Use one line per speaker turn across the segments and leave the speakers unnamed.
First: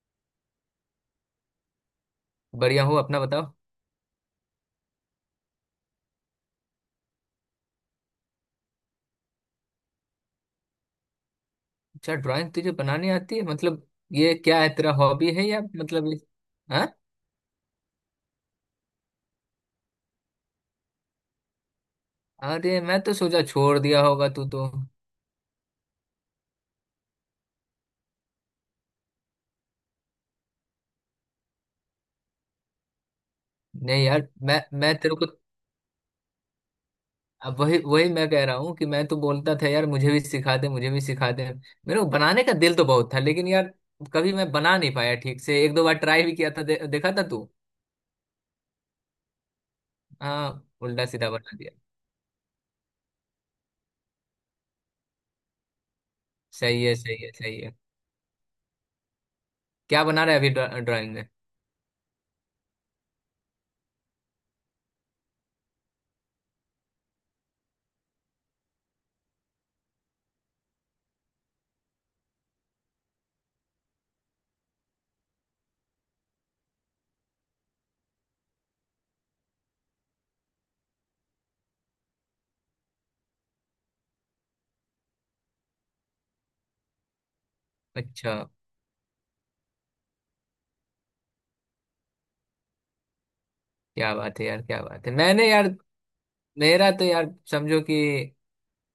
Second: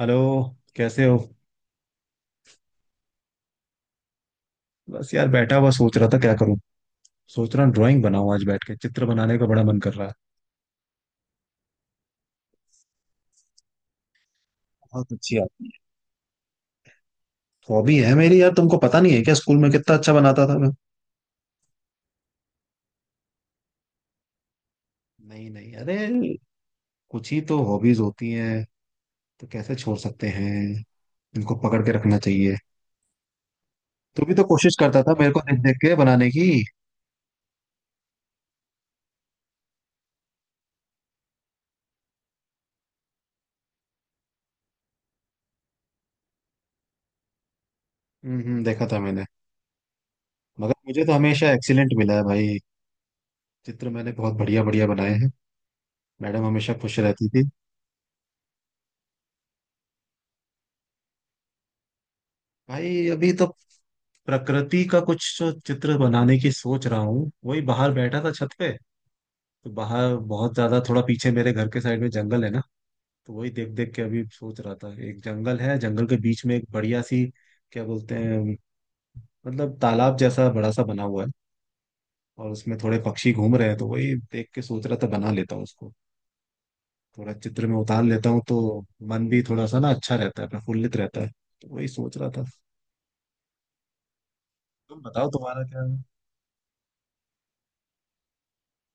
Hello. कैसे हो?
बढ़िया हूँ। अपना बताओ।
बस यार बैठा हुआ सोच रहा था क्या करूं। सोच रहा हूँ ड्राइंग बनाऊं, आज बैठ के चित्र बनाने का बड़ा मन कर रहा है।
अच्छा, ड्राइंग तुझे बनानी आती है? मतलब ये क्या है, तेरा
बहुत
हॉबी
अच्छी
है या
बात।
मतलब इस- हाँ।
हॉबी है मेरी यार, तुमको पता नहीं है क्या, स्कूल में कितना अच्छा बनाता था मैं।
अरे मैं तो सोचा छोड़ दिया होगा तू तो।
नहीं नहीं, अरे कुछ ही तो हॉबीज होती हैं, तो कैसे छोड़ सकते हैं। इनको पकड़ के रखना चाहिए।
नहीं
तू
यार,
भी तो
मैं
कोशिश
मैं
करता था
तेरे को।
मेरे को देख देख के बनाने की।
अब वही वही मैं कह रहा हूँ कि मैं तो बोलता था यार, मुझे भी सिखा दे, मुझे भी सिखा दे। मेरे को बनाने का दिल तो बहुत था लेकिन यार, कभी मैं बना नहीं पाया ठीक से। एक दो बार ट्राई भी किया था, देखा था तू।
देखा था मैंने।
हाँ,
मगर मुझे
उल्टा
तो
सीधा
हमेशा
बना दिया।
एक्सीलेंट मिला है भाई। चित्र मैंने बहुत बढ़िया बढ़िया बनाए हैं। मैडम हमेशा
सही है,
खुश
सही
रहती
है,
थी।
सही है। क्या बना रहा है अभी ड्राइंग में?
भाई अभी तो प्रकृति का कुछ जो चित्र बनाने की सोच रहा हूँ, वही बाहर बैठा था छत पे। तो बाहर बहुत ज्यादा, थोड़ा पीछे मेरे घर के साइड में जंगल है ना, तो वही देख देख के अभी सोच रहा था। एक जंगल है, जंगल के बीच में एक बढ़िया सी क्या बोलते हैं, मतलब तालाब जैसा बड़ा सा बना हुआ है, और उसमें थोड़े पक्षी घूम रहे हैं, तो वही देख के सोच रहा था बना लेता हूँ उसको। थोड़ा चित्र में उतार लेता
अच्छा।
हूँ तो मन भी थोड़ा सा ना अच्छा रहता है, प्रफुल्लित रहता है। तो वही सोच रहा था।
क्या बात है यार, क्या
तुम
बात है।
बताओ,
मैंने
तुम्हारा
यार,
क्या है?
मेरा तो यार समझो कि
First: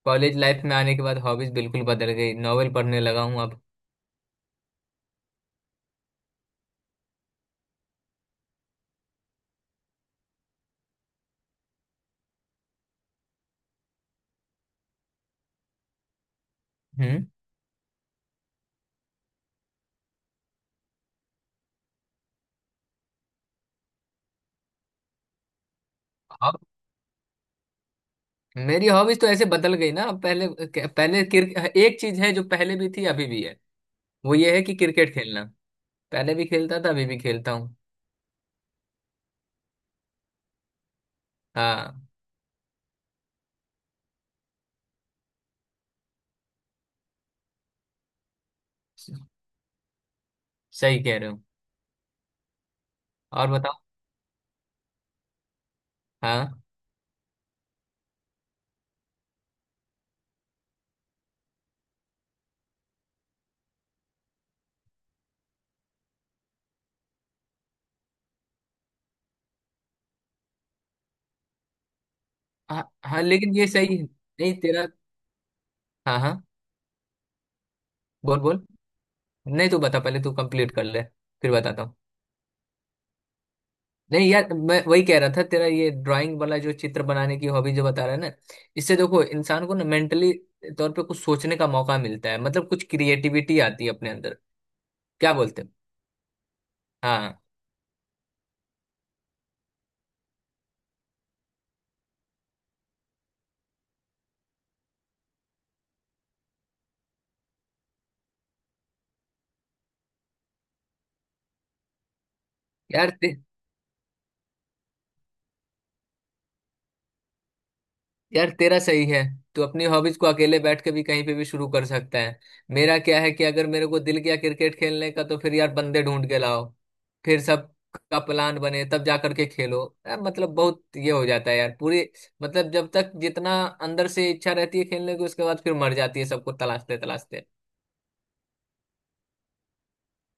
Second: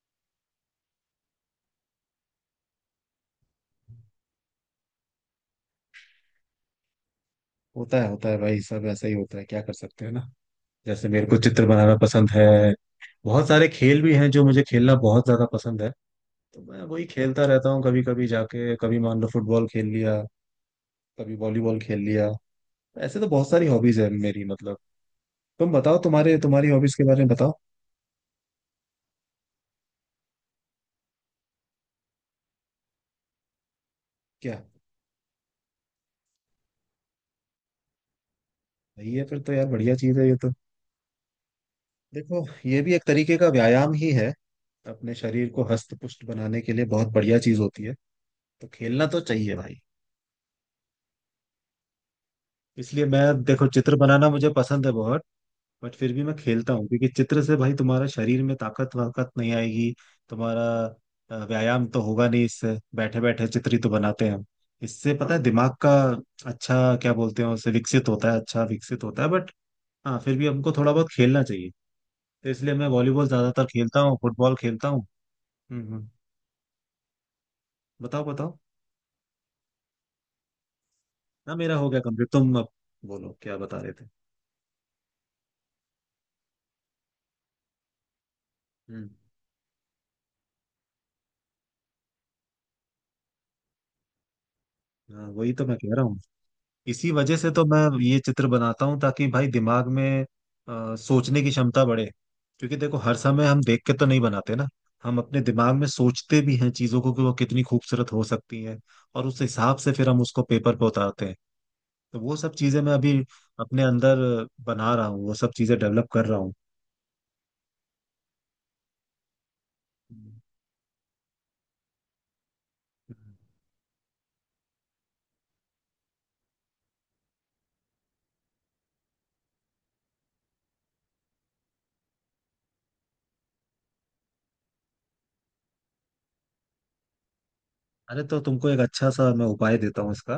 कॉलेज लाइफ में आने के बाद हॉबीज बिल्कुल बदल गई। नॉवेल पढ़ने लगा हूँ अब।
होता है होता है भाई, सब ऐसा ही होता है, क्या कर सकते हैं ना। जैसे मेरे को चित्र बनाना पसंद है, बहुत सारे खेल भी हैं जो मुझे खेलना बहुत ज्यादा पसंद है, तो मैं वही
हम्म।
खेलता रहता हूँ कभी कभी जाके। कभी मान लो फुटबॉल खेल लिया, कभी वॉलीबॉल खेल लिया। ऐसे तो बहुत सारी हॉबीज है मेरी, मतलब तुम बताओ, तुम्हारे
अब,
तुम्हारी हॉबीज के बारे में बताओ।
मेरी हॉबीज तो ऐसे बदल गई ना। पहले, पहले क्रिक एक चीज है जो पहले भी थी अभी भी है। वो ये
क्या?
है कि क्रिकेट खेलना। पहले भी खेलता था अभी भी खेलता हूँ।
सही है, फिर तो यार बढ़िया चीज है ये तो।
हाँ।
देखो ये भी एक तरीके का व्यायाम ही है, अपने शरीर को हस्त पुष्ट बनाने के लिए बहुत बढ़िया चीज होती है, तो खेलना
स-
तो चाहिए भाई।
सही कह रहे हो।
इसलिए मैं
और
देखो
बताओ।
चित्र बनाना मुझे पसंद है बहुत, बट फिर भी मैं
हाँ,
खेलता हूँ, क्योंकि चित्र से भाई तुम्हारा शरीर में ताकत वाकत नहीं आएगी। तुम्हारा व्यायाम तो होगा नहीं इससे, बैठे बैठे चित्र ही तो बनाते हैं हम। इससे पता है दिमाग का, अच्छा क्या बोलते हैं उसे, विकसित होता है, अच्छा विकसित होता है, बट हाँ फिर भी हमको थोड़ा बहुत खेलना चाहिए। तो इसलिए मैं
हाँ। हाँ,
वॉलीबॉल
लेकिन
ज्यादातर
ये सही
खेलता
है
हूँ,
नहीं
फुटबॉल
तेरा।
खेलता हूँ। हम्म।
हाँ, हाँ।
बताओ
बोल,
बताओ,
बोल। नहीं, तू बता पहले। तू कंप्लीट कर ले, फिर
ना मेरा
बताता
हो
हूँ।
गया कंप्लीट, तुम अब बोलो क्या बता रहे थे।
नहीं यार, मैं वही कह रहा था, तेरा ये ड्राइंग वाला जो चित्र बनाने की हॉबी जो बता रहा है ना। इससे
हम्म,
देखो, इंसान को ना मेंटली तौर पे कुछ सोचने का मौका मिलता है, मतलब कुछ क्रिएटिविटी आती है अपने अंदर।
हाँ
क्या
वही
बोलते
तो
हो?
मैं कह रहा हूँ, इसी वजह
हाँ।
से तो मैं ये चित्र बनाता हूँ, ताकि भाई दिमाग में सोचने की क्षमता बढ़े। क्योंकि देखो हर समय हम देख के तो नहीं बनाते ना, हम अपने दिमाग में सोचते भी हैं चीजों को, कि वो कितनी खूबसूरत हो सकती है, और उस हिसाब से फिर हम उसको पेपर पे उतारते हैं। तो वो सब चीजें मैं
यार
अभी
ते,
अपने अंदर बना रहा हूँ, वो सब चीजें डेवलप कर रहा हूँ।
यार तेरा सही है। तू अपनी हॉबीज को अकेले बैठ के भी कहीं पे भी शुरू कर सकता है। मेरा क्या है कि अगर मेरे को दिल किया क्रिकेट खेलने का तो फिर यार बंदे ढूंढ के लाओ, फिर सब का प्लान बने तब जा करके खेलो। यार मतलब बहुत ये हो जाता है यार, पूरी मतलब जब तक जितना अंदर से इच्छा रहती है खेलने की, उसके बाद फिर मर जाती है सबको तलाशते तलाशते।
अरे तो तुमको एक अच्छा सा मैं उपाय देता हूँ इसका।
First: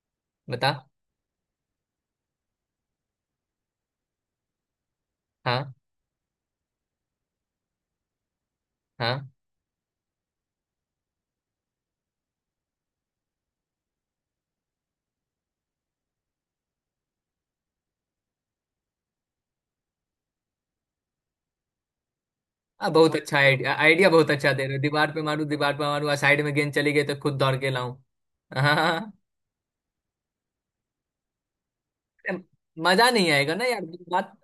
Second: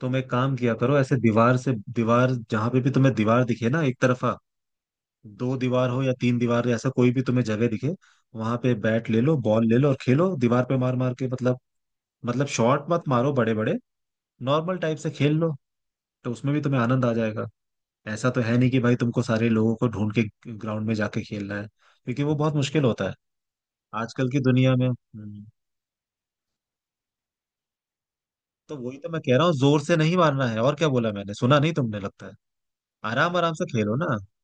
तुम एक काम
बता।
किया करो, ऐसे दीवार से, दीवार जहां पे भी तुम्हें दीवार दिखे ना, एक तरफा, दो
हाँ।
दीवार हो या तीन दीवार, ऐसा कोई भी तुम्हें जगह दिखे, वहां पे बैट ले
हाँ,
लो, बॉल ले लो, और खेलो दीवार पे मार मार के। मतलब, मतलब शॉट मत मारो बड़े बड़े, नॉर्मल टाइप से खेल लो, तो उसमें भी तुम्हें आनंद आ जाएगा। ऐसा तो है नहीं कि भाई तुमको सारे लोगों को ढूंढ के ग्राउंड में जाके खेलना है, क्योंकि वो बहुत मुश्किल
हाँ,
होता है
बहुत अच्छा आइडिया, आइडिया
आजकल
बहुत
की
अच्छा दे
दुनिया
रहे हो,
में।
दीवार पे मारू, दीवार पे मारू, साइड में गेंद चली गई तो खुद दौड़ के लाऊं?
तो वही तो
हाँ।
मैं कह रहा हूँ, जोर से नहीं मारना है। और क्या बोला, मैंने सुना नहीं, तुमने लगता है।
मजा नहीं
आराम आराम
आएगा ना
से
यार।
खेलो ना।
बात,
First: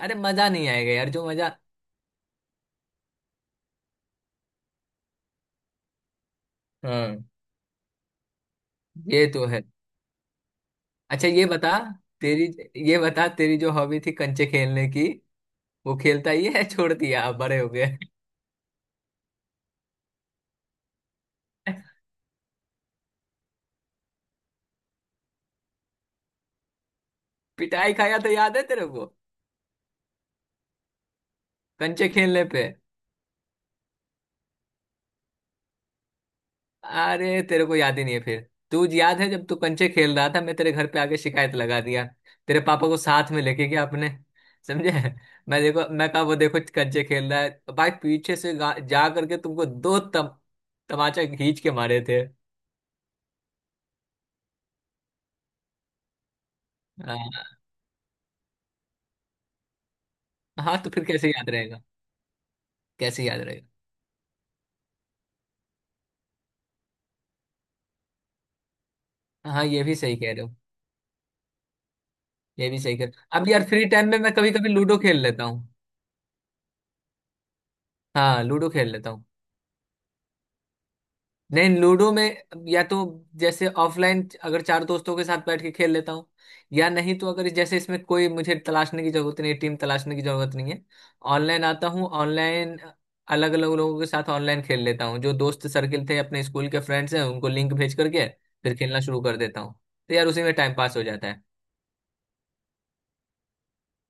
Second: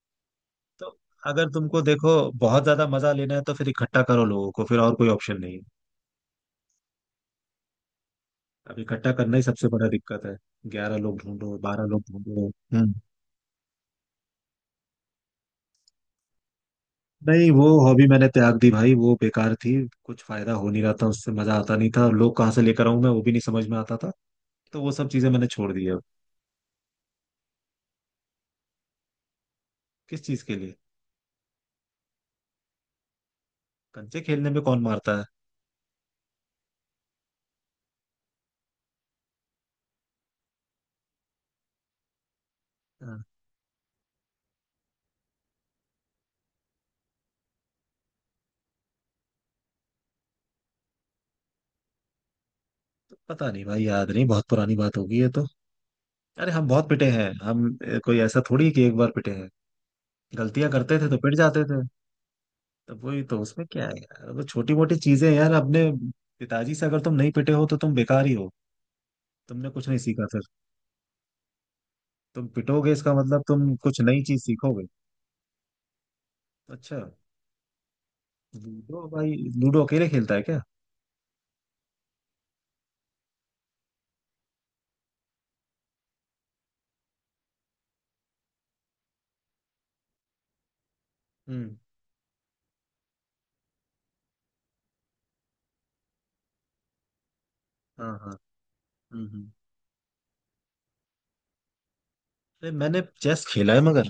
अरे मजा नहीं
तो
आएगा यार, जो
अगर
मजा।
तुमको देखो बहुत ज्यादा मजा लेना है, तो फिर इकट्ठा करो लोगों को, फिर और कोई ऑप्शन नहीं है।
हाँ,
अब इकट्ठा
ये
करना ही
तो है।
सबसे बड़ा दिक्कत है। 11 लोग
अच्छा, ये
ढूंढो,
बता
12 लोग
तेरी,
ढूंढो। हम्म।
ये बता तेरी जो हॉबी थी कंचे खेलने की, वो खेलता ही है? छोड़ दिया अब?
नहीं
बड़े
वो
हो गए?
हॉबी मैंने त्याग दी भाई, वो बेकार थी, कुछ फायदा हो नहीं रहा था उससे, मजा आता नहीं था, लोग कहाँ से लेकर आऊं मैं, वो भी नहीं समझ में आता था। तो वो सब चीजें मैंने छोड़ दी अब।
पिटाई खाया तो याद है तेरे को?
किस चीज के लिए?
कंचे खेलने पे।
कंचे खेलने में कौन मारता है?
अरे तेरे को याद ही नहीं है फिर? तू याद है जब तू कंचे खेल रहा था, मैं तेरे घर पे आके शिकायत लगा दिया। तेरे पापा को
हाँ,
साथ में लेके गया अपने। समझे? मैं देखो, मैं कहा वो देखो कंचे खेल रहा है। भाई पीछे से जा करके तुमको दो तमाचा खींच के मारे थे।
तो पता नहीं भाई, याद नहीं, बहुत पुरानी बात होगी ये तो। अरे हम बहुत पिटे हैं
हाँ।
हम, कोई ऐसा थोड़ी है कि एक बार पिटे हैं। गलतियां
हाँ तो
करते
फिर
थे तो
कैसे
पिट
याद
जाते
रहेगा।
थे। तो वही
कैसे
तो,
याद
उसमें
रहेगा।
क्या है यार, वो छोटी मोटी चीजें हैं यार। अपने पिताजी से अगर तुम नहीं पिटे हो तो तुम बेकार ही हो,
हाँ,
तुमने
ये
कुछ
भी
नहीं
सही
सीखा
कह रहे
फिर।
हो।
तुम
ये भी
पिटोगे
सही कह
इसका
रहे हो।
मतलब
अब यार
तुम
फ्री
कुछ
टाइम में
नई
मैं
चीज
कभी कभी
सीखोगे।
लूडो खेल लेता हूँ।
अच्छा।
हाँ, लूडो खेल
लूडो
लेता हूँ।
भाई, लूडो अकेले खेलता है क्या?
नहीं, लूडो में या तो जैसे ऑफलाइन अगर चार दोस्तों के साथ बैठ के खेल लेता हूँ, या नहीं तो अगर जैसे इसमें कोई मुझे तलाशने की जरूरत नहीं, टीम तलाशने की जरूरत नहीं है। ऑनलाइन
हम्म,
आता हूँ, ऑनलाइन अलग अलग लोगों के साथ ऑनलाइन खेल लेता हूँ। जो दोस्त सर्किल थे अपने स्कूल के फ्रेंड्स हैं उनको लिंक भेज
हाँ
करके
हाँ।
फिर खेलना शुरू
हम्म
कर
हम्म।
देता हूँ। तो यार उसी में टाइम पास हो जाता है।
अरे मैंने चेस खेला है, मगर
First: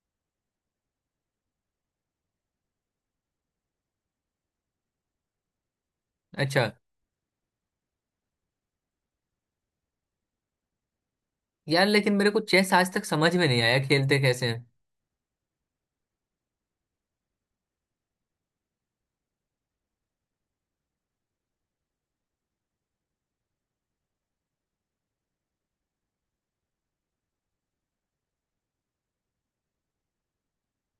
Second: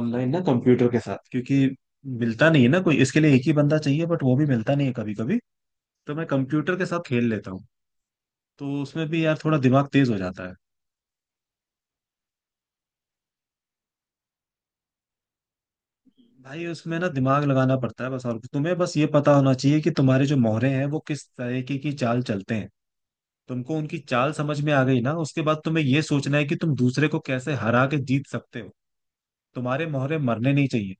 ऑनलाइन ना, कंप्यूटर के साथ, क्योंकि मिलता नहीं है ना कोई इसके लिए, एक ही बंदा चाहिए बट वो भी मिलता नहीं है कभी कभी, तो मैं
अच्छा।
कंप्यूटर के साथ खेल लेता हूँ। तो उसमें भी यार थोड़ा दिमाग तेज हो जाता है।
यार लेकिन मेरे को चेस आज तक समझ में नहीं आया, खेलते कैसे हैं?
भाई उसमें ना दिमाग लगाना पड़ता है बस, और तुम्हें बस ये पता होना चाहिए कि तुम्हारे जो मोहरे हैं वो किस तरीके की चाल चलते हैं। तुमको उनकी चाल समझ में आ गई ना, उसके बाद तुम्हें ये सोचना है कि तुम दूसरे को कैसे हरा के जीत सकते हो। तुम्हारे मोहरे मरने नहीं चाहिए,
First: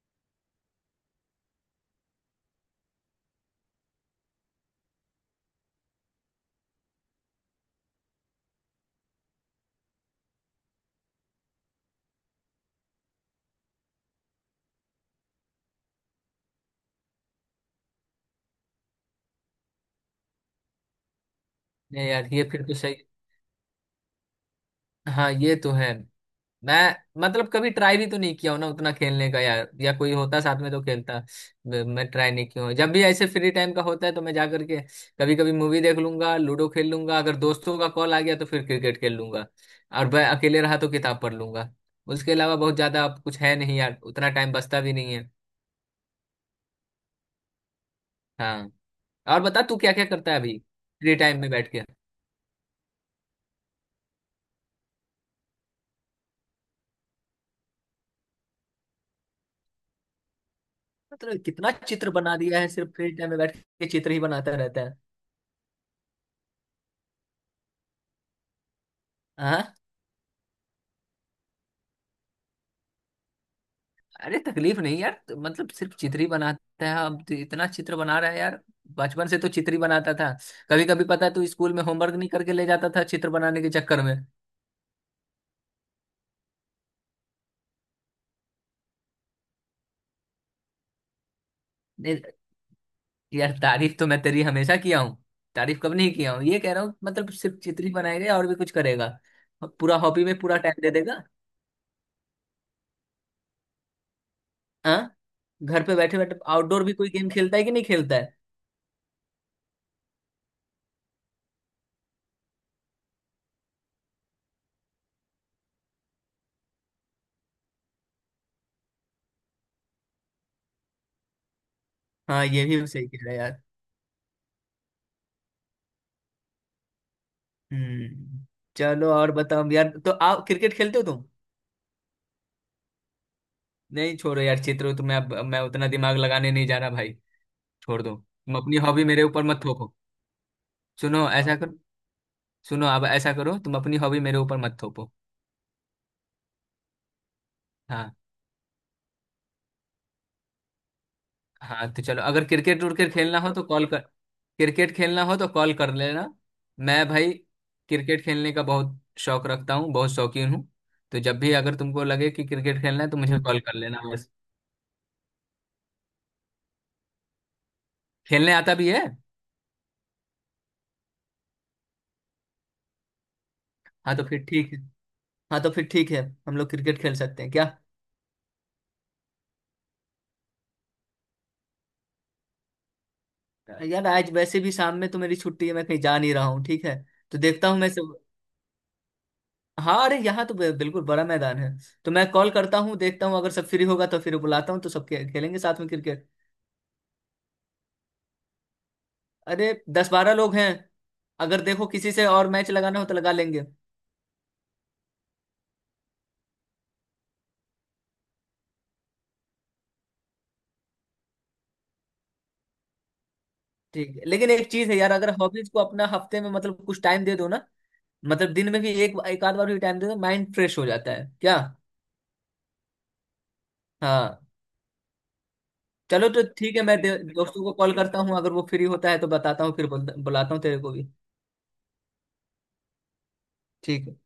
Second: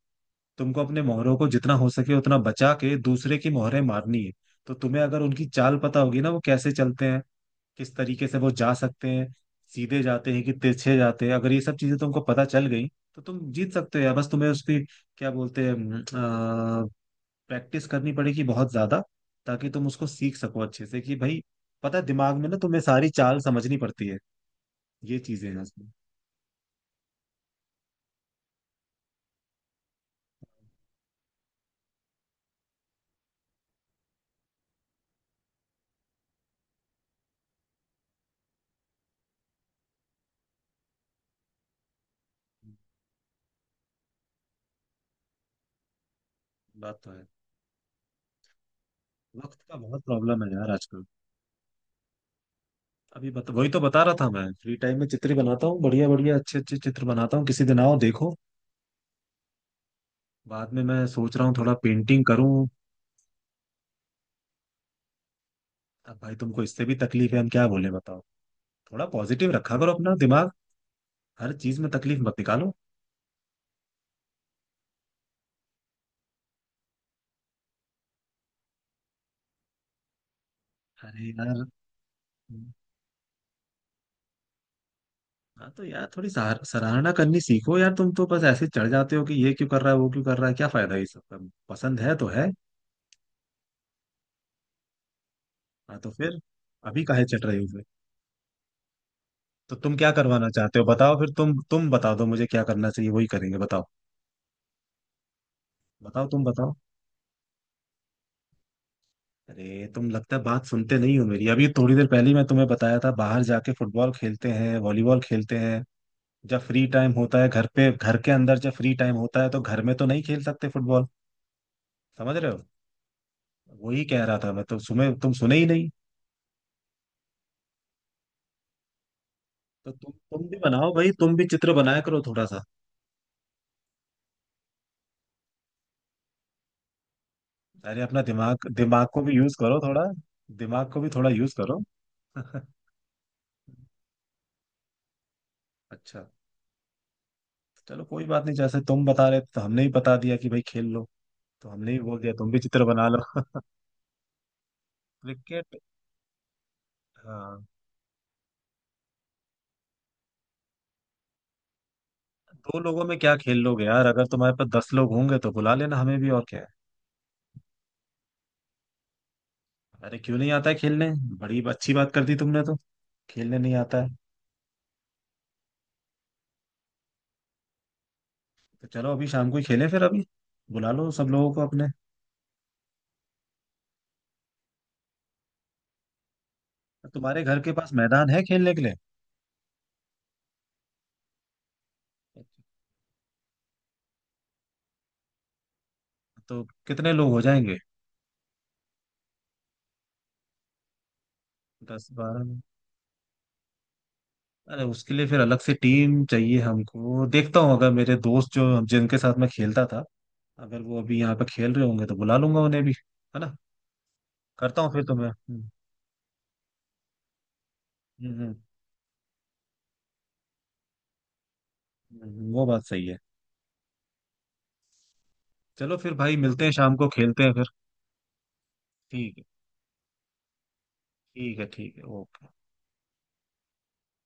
तुमको अपने मोहरों को जितना हो सके उतना बचा के दूसरे की मोहरे मारनी है। तो तुम्हें अगर उनकी चाल पता होगी ना, वो कैसे चलते हैं, किस तरीके से वो जा सकते हैं, सीधे जाते हैं कि तिरछे जाते हैं, अगर ये सब चीजें तुमको पता चल गई तो तुम जीत सकते हो यार। बस तुम्हें उसकी क्या बोलते हैं, प्रैक्टिस करनी पड़ेगी बहुत ज्यादा, ताकि तुम उसको सीख सको अच्छे से। कि भाई पता है,
नहीं यार,
दिमाग
ये
में ना
फिर तो
तुम्हें
सही।
सारी चाल समझनी पड़ती है, ये
हाँ,
चीजें
ये
हैं
तो
इसमें।
है। मैं मतलब कभी ट्राई भी तो नहीं किया हूं ना उतना खेलने का यार, या कोई होता साथ में तो खेलता। मैं ट्राई नहीं किया हूं। जब भी ऐसे फ्री टाइम का होता है तो मैं जा करके कभी कभी मूवी देख लूंगा, लूडो खेल लूंगा, अगर दोस्तों का कॉल आ गया तो फिर क्रिकेट खेल लूंगा। और मैं अकेले रहा तो किताब पढ़ लूंगा। उसके अलावा बहुत ज्यादा अब कुछ है नहीं यार, उतना टाइम बचता भी नहीं है।
बात तो है।
हाँ, और
वक्त
बता,
का
तू क्या
बहुत
क्या करता है
प्रॉब्लम है
अभी
यार आजकल।
फ्री टाइम में बैठ के।
अभी बता, वही तो बता रहा था मैं, फ्री टाइम में चित्र बनाता हूँ, बढ़िया बढ़िया अच्छे अच्छे चित्र बनाता हूँ, किसी दिन आओ देखो। बाद में मैं सोच
मतलब
रहा हूँ
कितना
थोड़ा
चित्र
पेंटिंग
बना दिया
करूँ।
है, सिर्फ फ्री टाइम में बैठ के चित्र ही बनाता रहता है।
अब भाई तुमको इससे भी तकलीफ है, हम क्या बोले बताओ। थोड़ा पॉजिटिव
हाँ,
रखा करो अपना दिमाग, हर चीज में तकलीफ मत निकालो।
अरे तकलीफ नहीं यार, तो मतलब सिर्फ चित्र ही बनाता है? अब तो इतना चित्र बना रहा है यार, बचपन से तो चित्र ही बनाता था। कभी कभी पता
अरे
है तू
यार।
स्कूल में होमवर्क नहीं करके ले जाता था चित्र बनाने के चक्कर में।
हाँ तो यार थोड़ी सराहना करनी सीखो यार, तुम तो बस ऐसे चढ़ जाते हो कि ये क्यों कर रहा है, वो क्यों कर रहा है, क्या फायदा है इस सब का। पसंद है
नहीं,
तो है।
यार तारीफ तो मैं तेरी हमेशा किया हूँ। तारीफ कब
हाँ तो
नहीं किया
फिर
हूँ, ये कह रहा हूँ
अभी काहे
मतलब
चढ़ रहे
सिर्फ
हो फिर।
चित्र ही बनाएगा, और भी कुछ करेगा?
तो तुम
पूरा
क्या
हॉबी में
करवाना
पूरा
चाहते
टाइम
हो
दे
बताओ
देगा?
फिर, तुम बता दो मुझे क्या करना चाहिए, वही करेंगे, बताओ।
हाँ। घर पे बैठे
बताओ
बैठे
तुम बताओ।
आउटडोर भी कोई गेम खेलता है कि नहीं खेलता है?
अरे तुम लगता है बात सुनते नहीं हो मेरी, अभी थोड़ी देर पहले ही मैं तुम्हें बताया था, बाहर जाके फुटबॉल खेलते हैं, वॉलीबॉल खेलते हैं। जब फ्री टाइम होता है घर पे, घर के अंदर जब फ्री टाइम होता है, तो घर में तो नहीं खेल सकते फुटबॉल, समझ
हाँ,
रहे हो।
ये भी सही कह रहा है यार।
वही कह रहा था मैं तो, सुने तुम सुने ही नहीं।
हम्म। चलो, और बताओ यार,
तो
तो
तुम
आप
भी
क्रिकेट
बनाओ
खेलते हो
भाई,
तुम?
तुम भी चित्र बनाया करो थोड़ा सा।
नहीं छोड़ो यार, चित्रो तो मैं उतना दिमाग लगाने नहीं जा रहा भाई।
अरे
छोड़ दो,
अपना
तुम
दिमाग,
अपनी हॉबी
दिमाग को
मेरे
भी
ऊपर
यूज
मत
करो
थोपो।
थोड़ा, दिमाग को भी
सुनो,
थोड़ा यूज
ऐसा करो,
करो।
सुनो अब ऐसा करो, तुम अपनी हॉबी मेरे ऊपर मत थोपो।
अच्छा तो चलो
हाँ,
कोई बात नहीं, जैसे तुम बता रहे थे, तो हमने ही बता दिया कि भाई खेल लो, तो हमने
हाँ
ही
तो
बोल
चलो,
दिया
अगर
तुम भी
क्रिकेट
चित्र बना
उर्केट
लो।
खेलना हो तो कॉल कर, क्रिकेट खेलना हो तो कॉल
क्रिकेट।
कर लेना। मैं भाई
हाँ,
क्रिकेट खेलने का बहुत शौक रखता हूँ, बहुत शौकीन हूँ। तो जब भी अगर तुमको लगे कि
दो
क्रिकेट
लोगों
खेलना है
में
तो
क्या
मुझे
खेल
कॉल कर
लोगे
लेना
यार, अगर
बस।
तुम्हारे पास 10 लोग होंगे तो बुला लेना हमें भी, और क्या है।
खेलने आता भी है।
अरे क्यों नहीं आता है खेलने, बड़ी अच्छी बात कर दी तुमने तो, खेलने नहीं आता है।
हाँ तो फिर ठीक है। हाँ तो फिर ठीक है। हम लोग क्रिकेट खेल सकते हैं क्या?
तो चलो अभी शाम को ही खेलें फिर, अभी बुला लो सब लोगों को अपने।
यार आज वैसे भी शाम में तो मेरी छुट्टी है, मैं कहीं जा नहीं रहा हूँ, ठीक है। तो
तुम्हारे घर
देखता
के
हूँ मैं
पास
सब।
मैदान है खेलने के लिए?
हाँ, अरे यहाँ तो बिल्कुल बड़ा मैदान है। तो मैं कॉल करता हूँ, देखता हूँ अगर सब फ्री होगा तो फिर बुलाता हूँ, तो सब खेलेंगे साथ में क्रिकेट।
तो कितने लोग हो जाएंगे?
अरे 10-12 लोग हैं। अगर देखो
दस
किसी से
बारह
और मैच लगाना हो तो लगा लेंगे।
अरे उसके लिए फिर अलग से टीम चाहिए हमको, देखता हूँ अगर मेरे दोस्त जो, जिनके साथ मैं खेलता था, अगर वो अभी यहाँ पे खेल रहे होंगे तो बुला लूंगा उन्हें भी, है ना।
ठीक है, लेकिन एक
करता
चीज
हूँ
है
फिर
यार,
तो मैं।
अगर हॉबीज को अपना हफ्ते में मतलब कुछ टाइम दे दो ना,
हम्म,
मतलब दिन में भी एक एक आध बार भी टाइम दे दो, माइंड फ्रेश हो जाता है क्या।
वो बात सही है।
हाँ।
चलो फिर
चलो
भाई
तो
मिलते हैं
ठीक है,
शाम
मैं
को, खेलते हैं
दोस्तों
फिर।
को कॉल करता हूँ, अगर वो फ्री होता है तो
ठीक है,
बताता हूँ, फिर बुलाता हूँ तेरे को भी।
ठीक है ठीक है, ओके।
ठीक है।